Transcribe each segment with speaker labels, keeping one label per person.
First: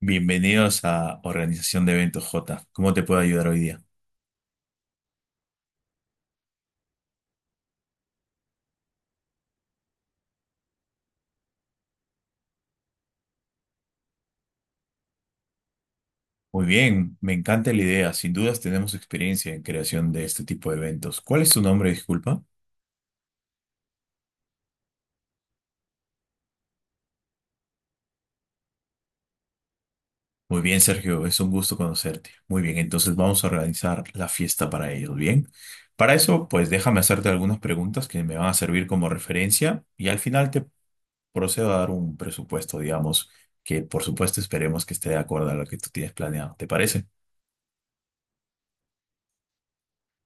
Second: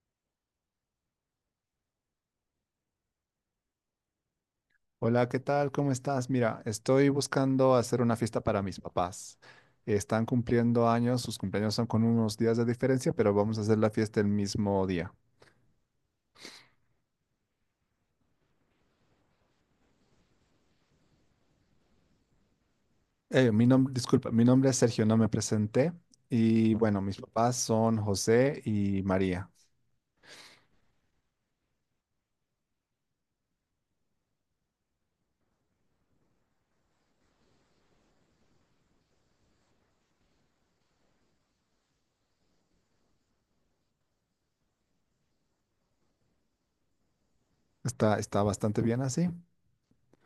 Speaker 1: Bienvenidos a Organización de Eventos J. ¿Cómo te puedo ayudar hoy día?
Speaker 2: Hola, ¿qué tal? ¿Cómo estás? Mira, estoy buscando hacer una fiesta para mis papás. Están cumpliendo años, sus cumpleaños son con unos días de diferencia, pero vamos a hacer la fiesta el mismo día.
Speaker 1: Muy bien, me encanta la idea. Sin dudas tenemos experiencia en creación de este tipo de eventos. ¿Cuál es tu nombre, disculpa?
Speaker 2: Mi nombre es Sergio, no me presenté. Y bueno, mis papás son José y María.
Speaker 1: Muy bien, Sergio, es un gusto conocerte. Muy bien, entonces vamos a organizar la fiesta para ellos, ¿bien? Para eso, pues déjame hacerte algunas preguntas que me van a servir como referencia y al final te procedo a dar un presupuesto, digamos, que por supuesto esperemos que esté de acuerdo a lo que tú tienes planeado. ¿Te parece?
Speaker 2: Está bastante bien así.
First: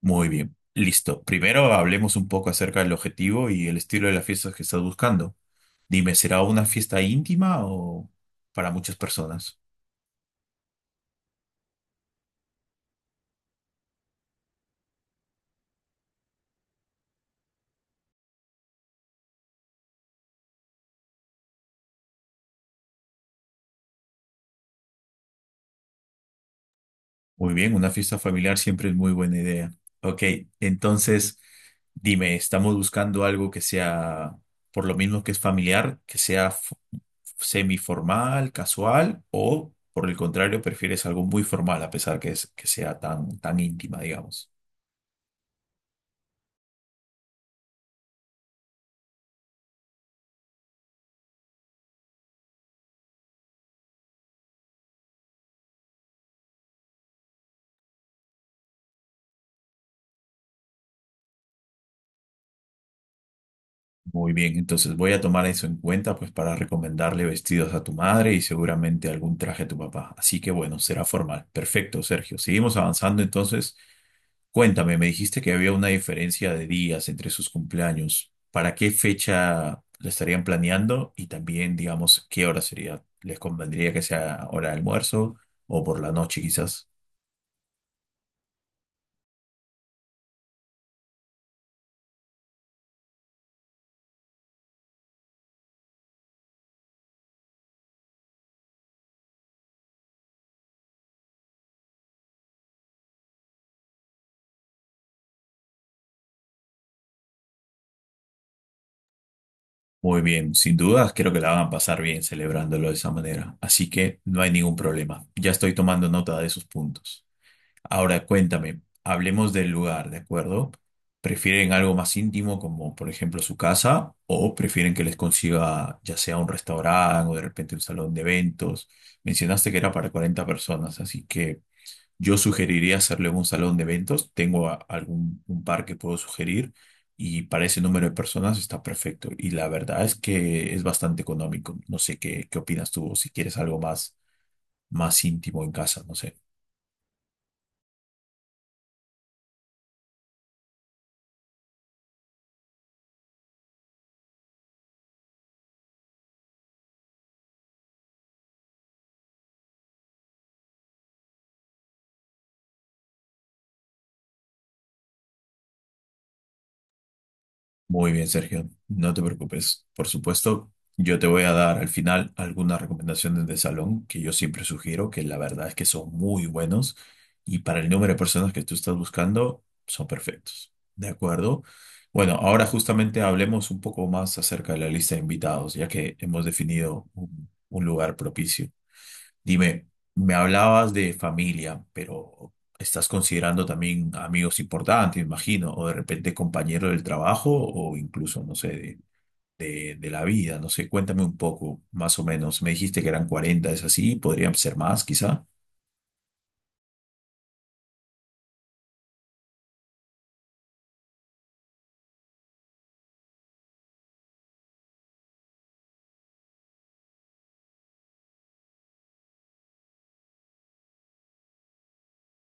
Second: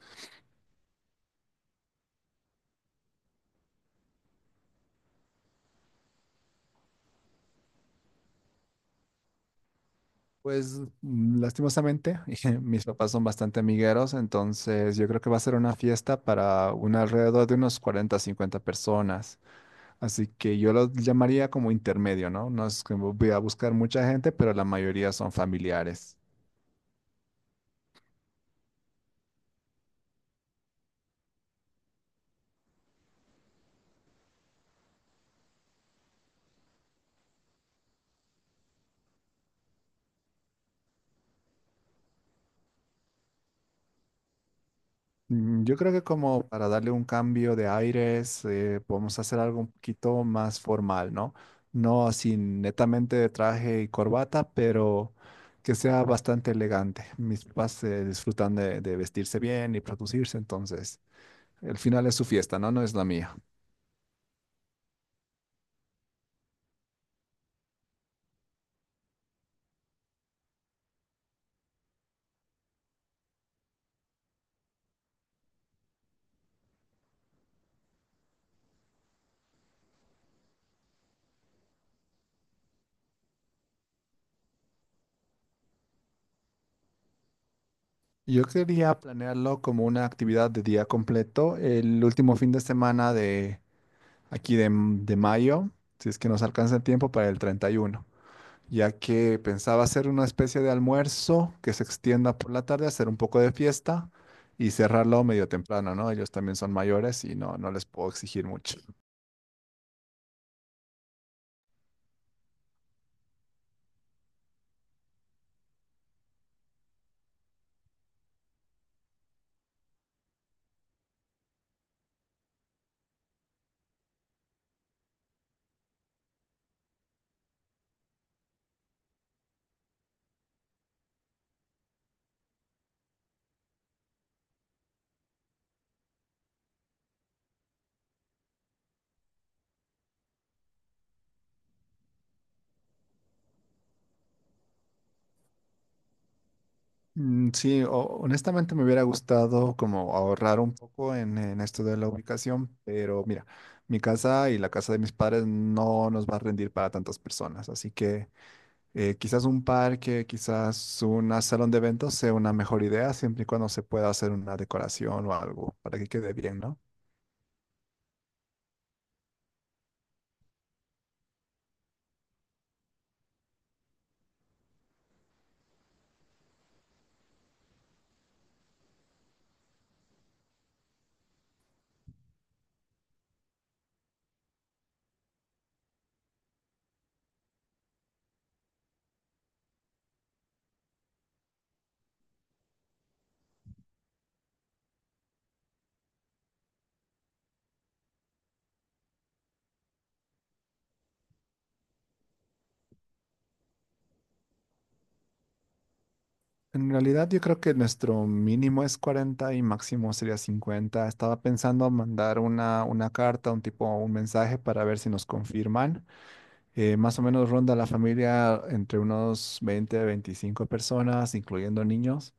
Speaker 1: Muy bien, listo. Primero hablemos un poco acerca del objetivo y el estilo de las fiestas que estás buscando. Dime, ¿será una fiesta íntima o para muchas personas?
Speaker 2: Pues mm, lastimosamente, mis papás son bastante amigueros, entonces yo creo que va a ser una fiesta para un alrededor de unos 40, 50 personas. Así que yo los llamaría como intermedio, ¿no? No es que voy a buscar mucha gente, pero la mayoría son familiares.
Speaker 1: Muy bien, una fiesta familiar siempre es muy buena idea. Ok, entonces dime, ¿estamos buscando algo que sea, por lo mismo que es familiar, que sea semiformal, casual o, por el contrario, prefieres algo muy formal a pesar que, que sea tan íntima, digamos?
Speaker 2: Mm, yo creo que como para darle un cambio de aires, podemos hacer algo un poquito más formal, ¿no? No así netamente de traje y corbata, pero que sea bastante elegante. Mis papás se disfrutan de vestirse bien y producirse, entonces el final es su fiesta, ¿no? No es la mía.
Speaker 1: Muy bien, entonces voy a tomar eso en cuenta pues para recomendarle vestidos a tu madre y seguramente algún traje a tu papá. Así que bueno, será formal. Perfecto, Sergio. Seguimos avanzando entonces. Cuéntame, me dijiste que había una diferencia de días entre sus cumpleaños. ¿Para qué fecha lo estarían planeando? Y también, digamos, ¿qué hora sería? ¿Les convendría que sea hora de almuerzo o por la noche quizás?
Speaker 2: Yo quería planearlo como una actividad de día completo, el último fin de semana de aquí de mayo, si es que nos alcanza el tiempo para el 31, ya que pensaba hacer una especie de almuerzo que se extienda por la tarde, hacer un poco de fiesta y cerrarlo medio temprano, ¿no? Ellos también son mayores y no, no les puedo exigir mucho.
Speaker 1: Muy bien, sin dudas creo que la van a pasar bien celebrándolo de esa manera, así que no hay ningún problema. Ya estoy tomando nota de esos puntos. Ahora cuéntame, hablemos del lugar, ¿de acuerdo? ¿Prefieren algo más íntimo como por ejemplo su casa o prefieren que les consiga ya sea un restaurante o de repente un salón de eventos? Mencionaste que era para 40 personas, así que yo sugeriría hacerle un salón de eventos. Tengo a- algún un par que puedo sugerir y para ese número de personas está perfecto. Y la verdad es que es bastante económico. No sé qué opinas tú o si quieres algo más íntimo en casa, no sé.
Speaker 2: Mm, sí. Honestamente me hubiera gustado como ahorrar un poco en esto de la ubicación, pero mira, mi casa y la casa de mis padres no nos va a rendir para tantas personas, así que quizás un parque, quizás un salón de eventos sea una mejor idea, siempre y cuando se pueda hacer una decoración o algo para que quede bien, ¿no?
Speaker 1: Muy bien, Sergio, no te preocupes. Por supuesto, yo te voy a dar al final algunas recomendaciones de salón que yo siempre sugiero, que la verdad es que son muy buenos y para el número de personas que tú estás buscando, son perfectos. ¿De acuerdo? Bueno, ahora justamente hablemos un poco más acerca de la lista de invitados, ya que hemos definido un lugar propicio. Dime, me hablabas de familia, pero estás considerando también amigos importantes, imagino, o de repente compañero del trabajo, o incluso, no sé, de la vida, no sé, cuéntame un poco, más o menos. Me dijiste que eran 40, ¿es así? ¿Podrían ser más, quizá?
Speaker 2: En realidad yo creo que nuestro mínimo es 40 y máximo sería 50. Estaba pensando mandar una carta, un tipo, un mensaje para ver si nos confirman. Más o menos ronda la familia entre unos 20, 25 personas, incluyendo niños.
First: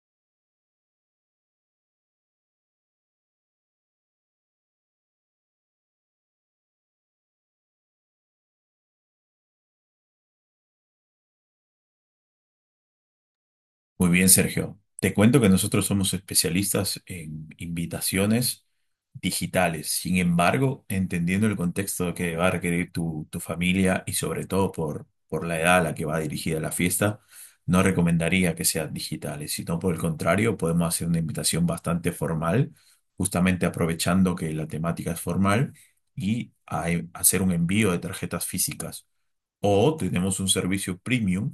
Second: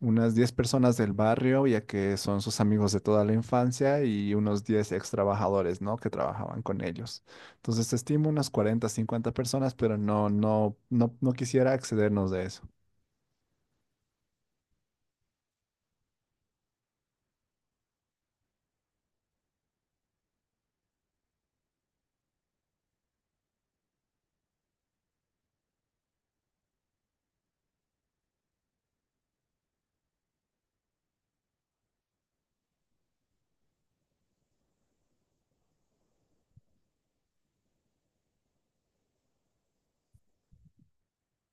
Speaker 2: Unas 10 personas del barrio, ya que son sus amigos de toda la infancia, y unos 10 ex trabajadores, ¿no? Que trabajaban con ellos. Entonces, estimo unas 40 50 personas, pero no quisiera excedernos de eso.
Speaker 1: Muy bien, Sergio. Te cuento que nosotros somos especialistas en invitaciones digitales. Sin embargo, entendiendo el contexto que va a requerir tu familia y sobre todo por la edad a la que va dirigida la fiesta, no recomendaría que sean digitales, sino por el contrario, podemos hacer una invitación bastante formal, justamente aprovechando que la temática es formal y hacer un envío de tarjetas físicas. O tenemos un servicio premium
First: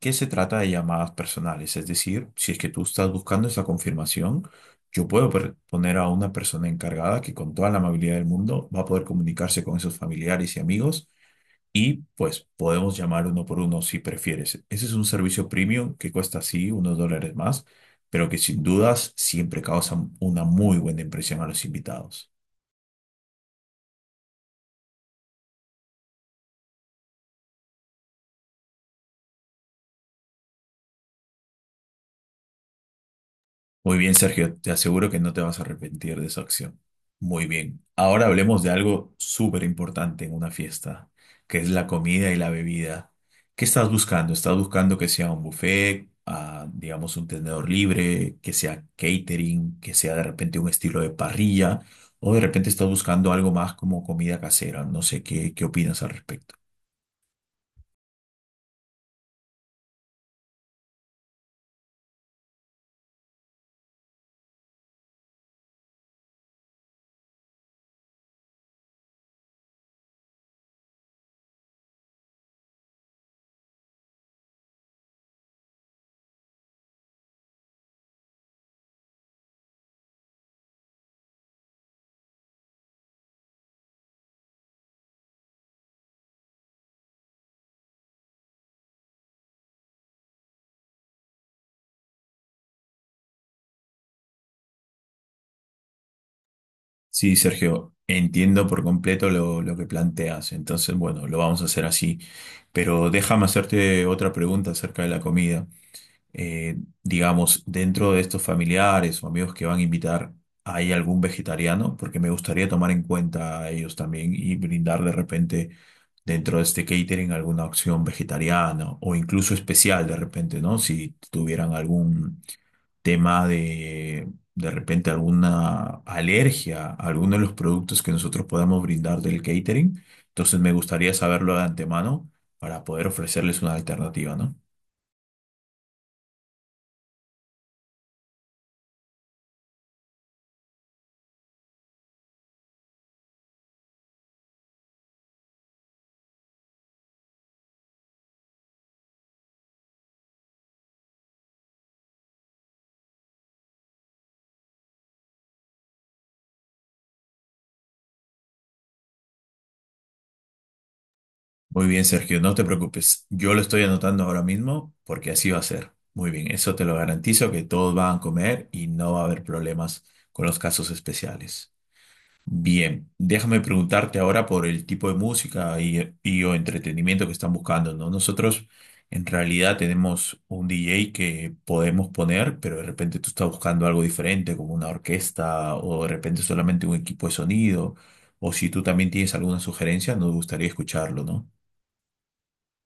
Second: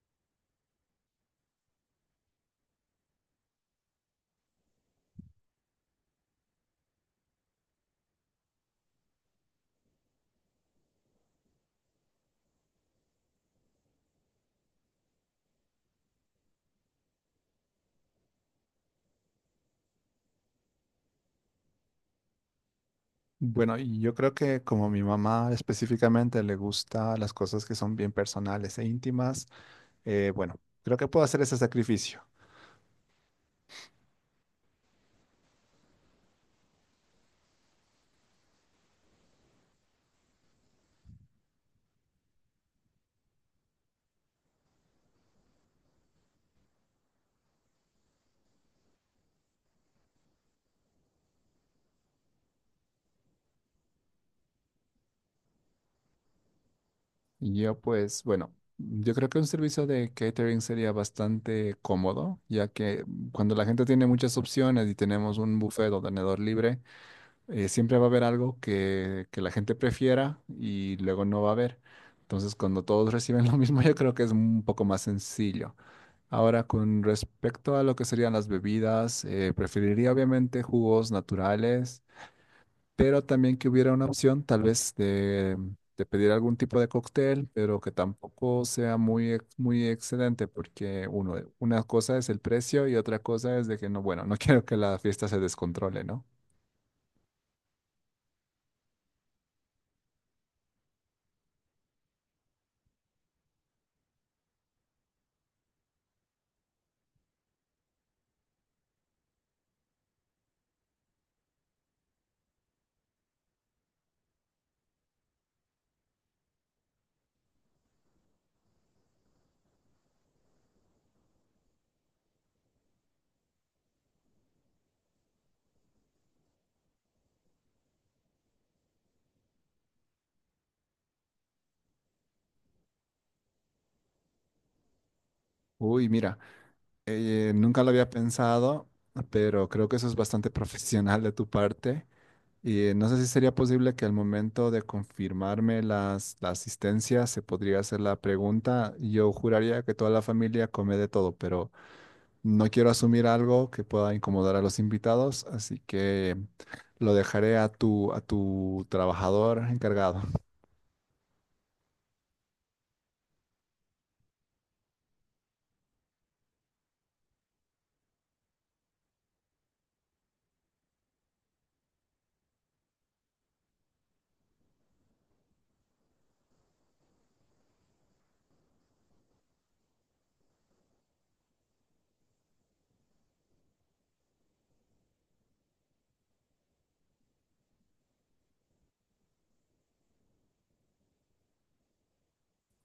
Speaker 1: que se trata de llamadas personales. Es decir, si es que tú estás buscando esa confirmación, yo puedo poner a una persona encargada que con toda la amabilidad del mundo va a poder comunicarse con esos familiares y amigos y pues podemos llamar uno por uno si prefieres. Ese es un servicio premium que cuesta sí unos dólares más, pero que sin dudas siempre causa una muy buena impresión a los invitados.
Speaker 2: Bueno, y yo creo que como mi mamá específicamente le gusta las cosas que son bien personales e íntimas, eh, bueno, creo que puedo hacer ese sacrificio.
Speaker 1: Muy bien, Sergio, te aseguro que no te vas a arrepentir de esa acción. Muy bien. Ahora hablemos de algo súper importante en una fiesta, que es la comida y la bebida. ¿Qué estás buscando? ¿Estás buscando que sea un buffet, ah, digamos un tenedor libre, que sea catering, que sea de repente un estilo de parrilla? ¿O de repente estás buscando algo más como comida casera? No sé, ¿qué opinas al respecto?
Speaker 2: Yo pues, bueno, yo creo que un servicio de catering sería bastante cómodo, ya que cuando la gente tiene muchas opciones y tenemos un buffet o tenedor libre, siempre va a haber algo que la gente prefiera y luego no va a haber. Entonces, cuando todos reciben lo mismo, yo creo que es un poco más sencillo. Ahora, con respecto a lo que serían las bebidas, preferiría obviamente jugos naturales, pero también que hubiera una opción tal vez de pedir algún tipo de cóctel, pero que tampoco sea muy, muy excedente, porque uno, una cosa es el precio y otra cosa es de que no, bueno, no quiero que la fiesta se descontrole, ¿no?
Speaker 1: Sí, Sergio, entiendo por completo lo que planteas. Entonces, bueno, lo vamos a hacer así. Pero déjame hacerte otra pregunta acerca de la comida. Eh, digamos, dentro de estos familiares o amigos que van a invitar, ¿hay algún vegetariano? Porque me gustaría tomar en cuenta a ellos también y brindar de repente dentro de este catering alguna opción vegetariana o incluso especial de repente, ¿no? Si tuvieran algún tema de repente alguna alergia a alguno de los productos que nosotros podamos brindar del catering. Entonces me gustaría saberlo de antemano para poder ofrecerles una alternativa, ¿no?
Speaker 2: Uy, mira, nunca lo había pensado, pero creo que eso es bastante profesional de tu parte. Y no sé si sería posible que al momento de confirmarme la asistencia se podría hacer la pregunta. Yo juraría que toda la familia come de todo, pero no quiero asumir algo que pueda incomodar a los invitados, así que lo dejaré a tu trabajador encargado.
Speaker 1: Muy bien, Sergio, no te preocupes. Yo lo estoy anotando ahora mismo porque así va a ser. Muy bien, eso te lo garantizo que todos van a comer y no va a haber problemas con los casos especiales. Bien, déjame preguntarte ahora por el tipo de música y o entretenimiento que están buscando, ¿no? Nosotros en realidad tenemos un DJ que podemos poner, pero de repente tú estás buscando algo diferente, como una orquesta o de repente solamente un equipo de sonido, o si tú también tienes alguna sugerencia, nos gustaría escucharlo, ¿no?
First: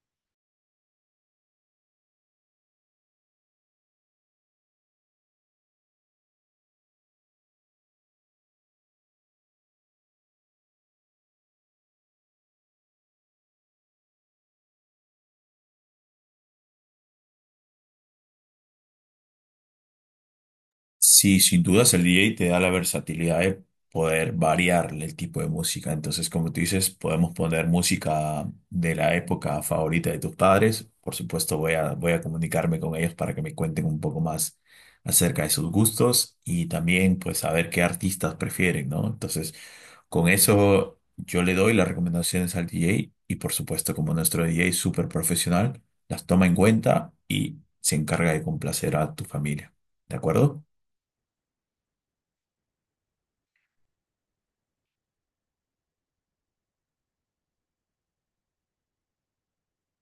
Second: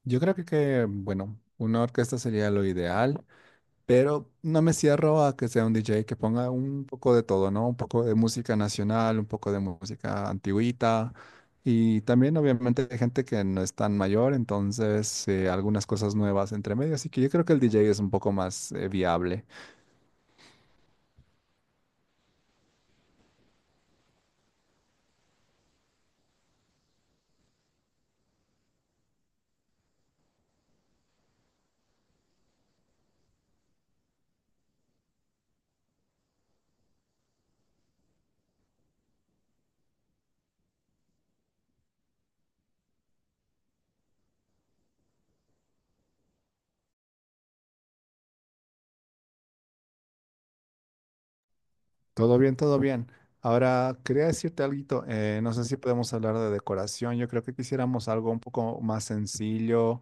Speaker 2: Yo creo que una orquesta sería lo ideal. Pero no me cierro a que sea un DJ que ponga un poco de todo, ¿no? Un poco de música nacional, un poco de música antigüita. Y también, obviamente, hay gente que no es tan mayor, entonces algunas cosas nuevas entre medio. Así que yo creo que el DJ es un poco más viable.
Speaker 1: Sí, sin dudas el DJ te da la versatilidad de poder variarle el tipo de música. Entonces, como tú dices, podemos poner música de la época favorita de tus padres. Por supuesto, voy a comunicarme con ellos para que me cuenten un poco más acerca de sus gustos y también pues saber qué artistas prefieren, ¿no? Entonces, con eso yo le doy las recomendaciones al DJ y por supuesto, como nuestro DJ es súper profesional, las toma en cuenta y se encarga de complacer a tu familia. ¿De acuerdo?
Speaker 2: Todo bien, todo bien. Ahora, quería decirte algo. No sé si podemos hablar de decoración. Yo creo que quisiéramos algo un poco más sencillo,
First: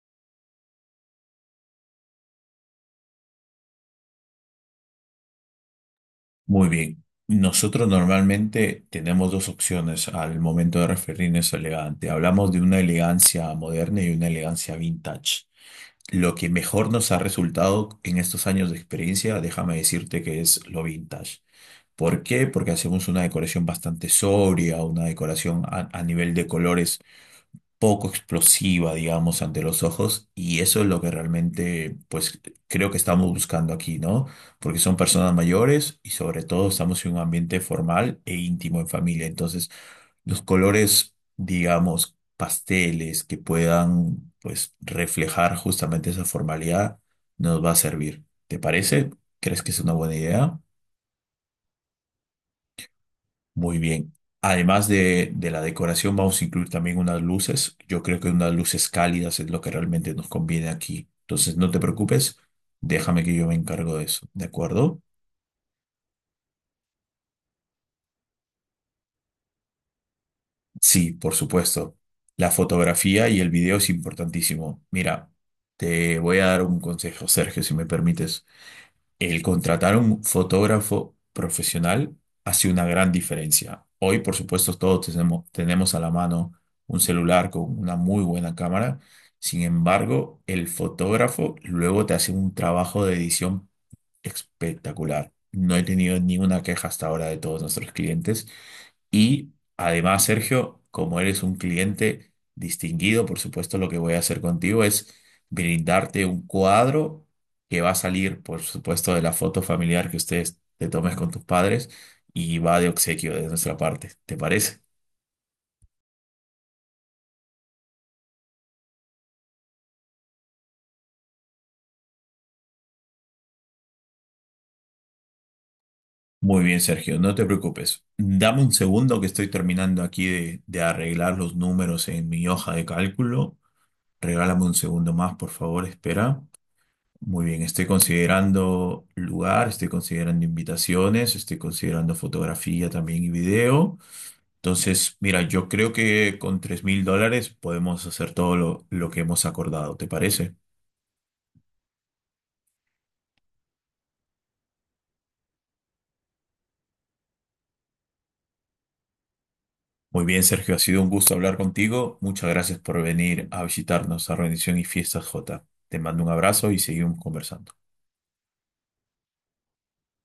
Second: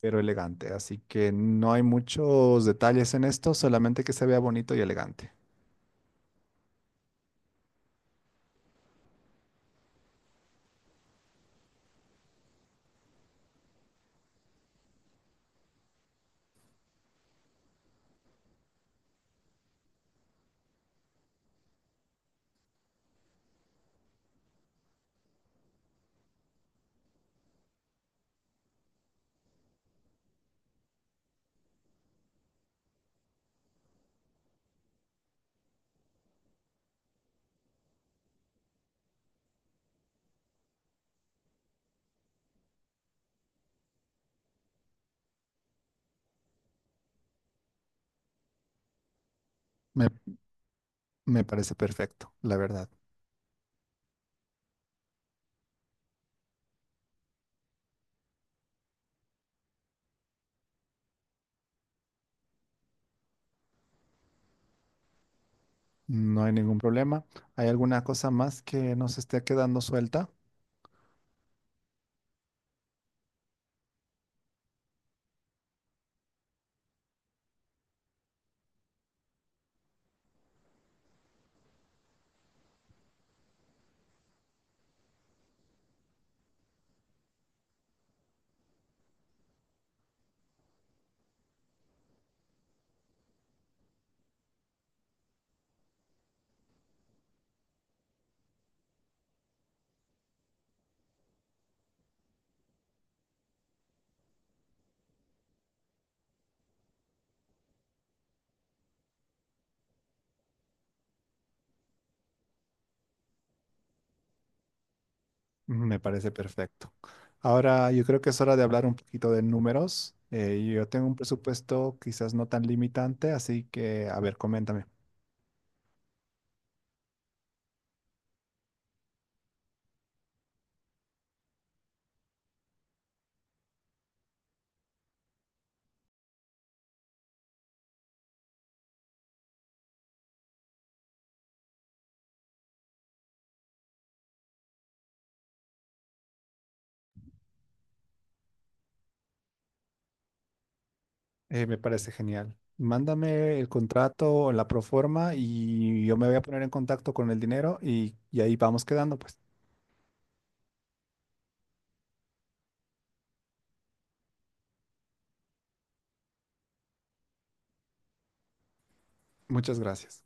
Speaker 2: pero elegante. Así que no hay muchos detalles en esto, solamente que se vea bonito y elegante.
Speaker 1: Muy bien. Nosotros normalmente tenemos dos opciones al momento de referirnos a elegante. Hablamos de una elegancia moderna y una elegancia vintage. Lo que mejor nos ha resultado en estos años de experiencia, déjame decirte que es lo vintage. ¿Por qué? Porque hacemos una decoración bastante sobria, una decoración a nivel de colores poco explosiva, digamos, ante los ojos, y eso es lo que realmente, pues, creo que estamos buscando aquí, ¿no? Porque son personas mayores y sobre todo estamos en un ambiente formal e íntimo en familia. Entonces, los colores, digamos, pasteles que puedan, pues, reflejar justamente esa formalidad nos va a servir. ¿Te parece? ¿Crees que es una
Speaker 2: Me
Speaker 1: buena idea?
Speaker 2: Me parece perfecto, la verdad.
Speaker 1: Muy bien. Además de la decoración, vamos a incluir también unas luces. Yo creo que unas luces cálidas es lo que realmente nos conviene aquí. Entonces, no te preocupes, déjame que yo me encargo de eso, ¿de acuerdo?
Speaker 2: No hay ningún problema. ¿Hay alguna cosa más que nos esté quedando suelta?
Speaker 1: Sí, por supuesto. La fotografía y el video es importantísimo. Mira, te voy a dar un consejo, Sergio, si me permites. El contratar a un fotógrafo profesional hace una gran diferencia. Hoy, por supuesto, todos tenemos a la mano un celular con una muy buena cámara. Sin embargo, el fotógrafo luego te hace un trabajo de edición espectacular. No he tenido ninguna queja hasta ahora de todos nuestros clientes y además, Sergio, como eres un cliente distinguido, por supuesto, lo que voy a hacer contigo es brindarte un cuadro que va a salir, por supuesto, de la foto familiar que ustedes te tomes con tus padres y va de obsequio de nuestra parte. ¿Te parece?
Speaker 2: Me parece perfecto. Ahora yo creo que es hora de hablar un poquito de números. Yo tengo un presupuesto quizás no tan limitante, así que, a ver, coméntame.
Speaker 1: Muy bien, Sergio, no te preocupes. Dame un segundo que estoy terminando aquí de arreglar los números en mi hoja de cálculo. Regálame un segundo más, por favor, espera. Muy bien, estoy considerando lugar, estoy considerando invitaciones, estoy considerando fotografía también y video. Entonces, mira, yo creo que con 3.000 dólares podemos hacer todo lo que hemos acordado, ¿te parece?
Speaker 2: Me parece genial. Mándame el contrato o la proforma y yo me voy a poner en contacto con el dinero y ahí vamos quedando, pues.
Speaker 1: Muy bien, Sergio, ha sido un gusto hablar contigo. Muchas gracias por venir a visitarnos a Rendición y Fiestas J. Te mando un abrazo y seguimos conversando.
Speaker 2: Muchas gracias.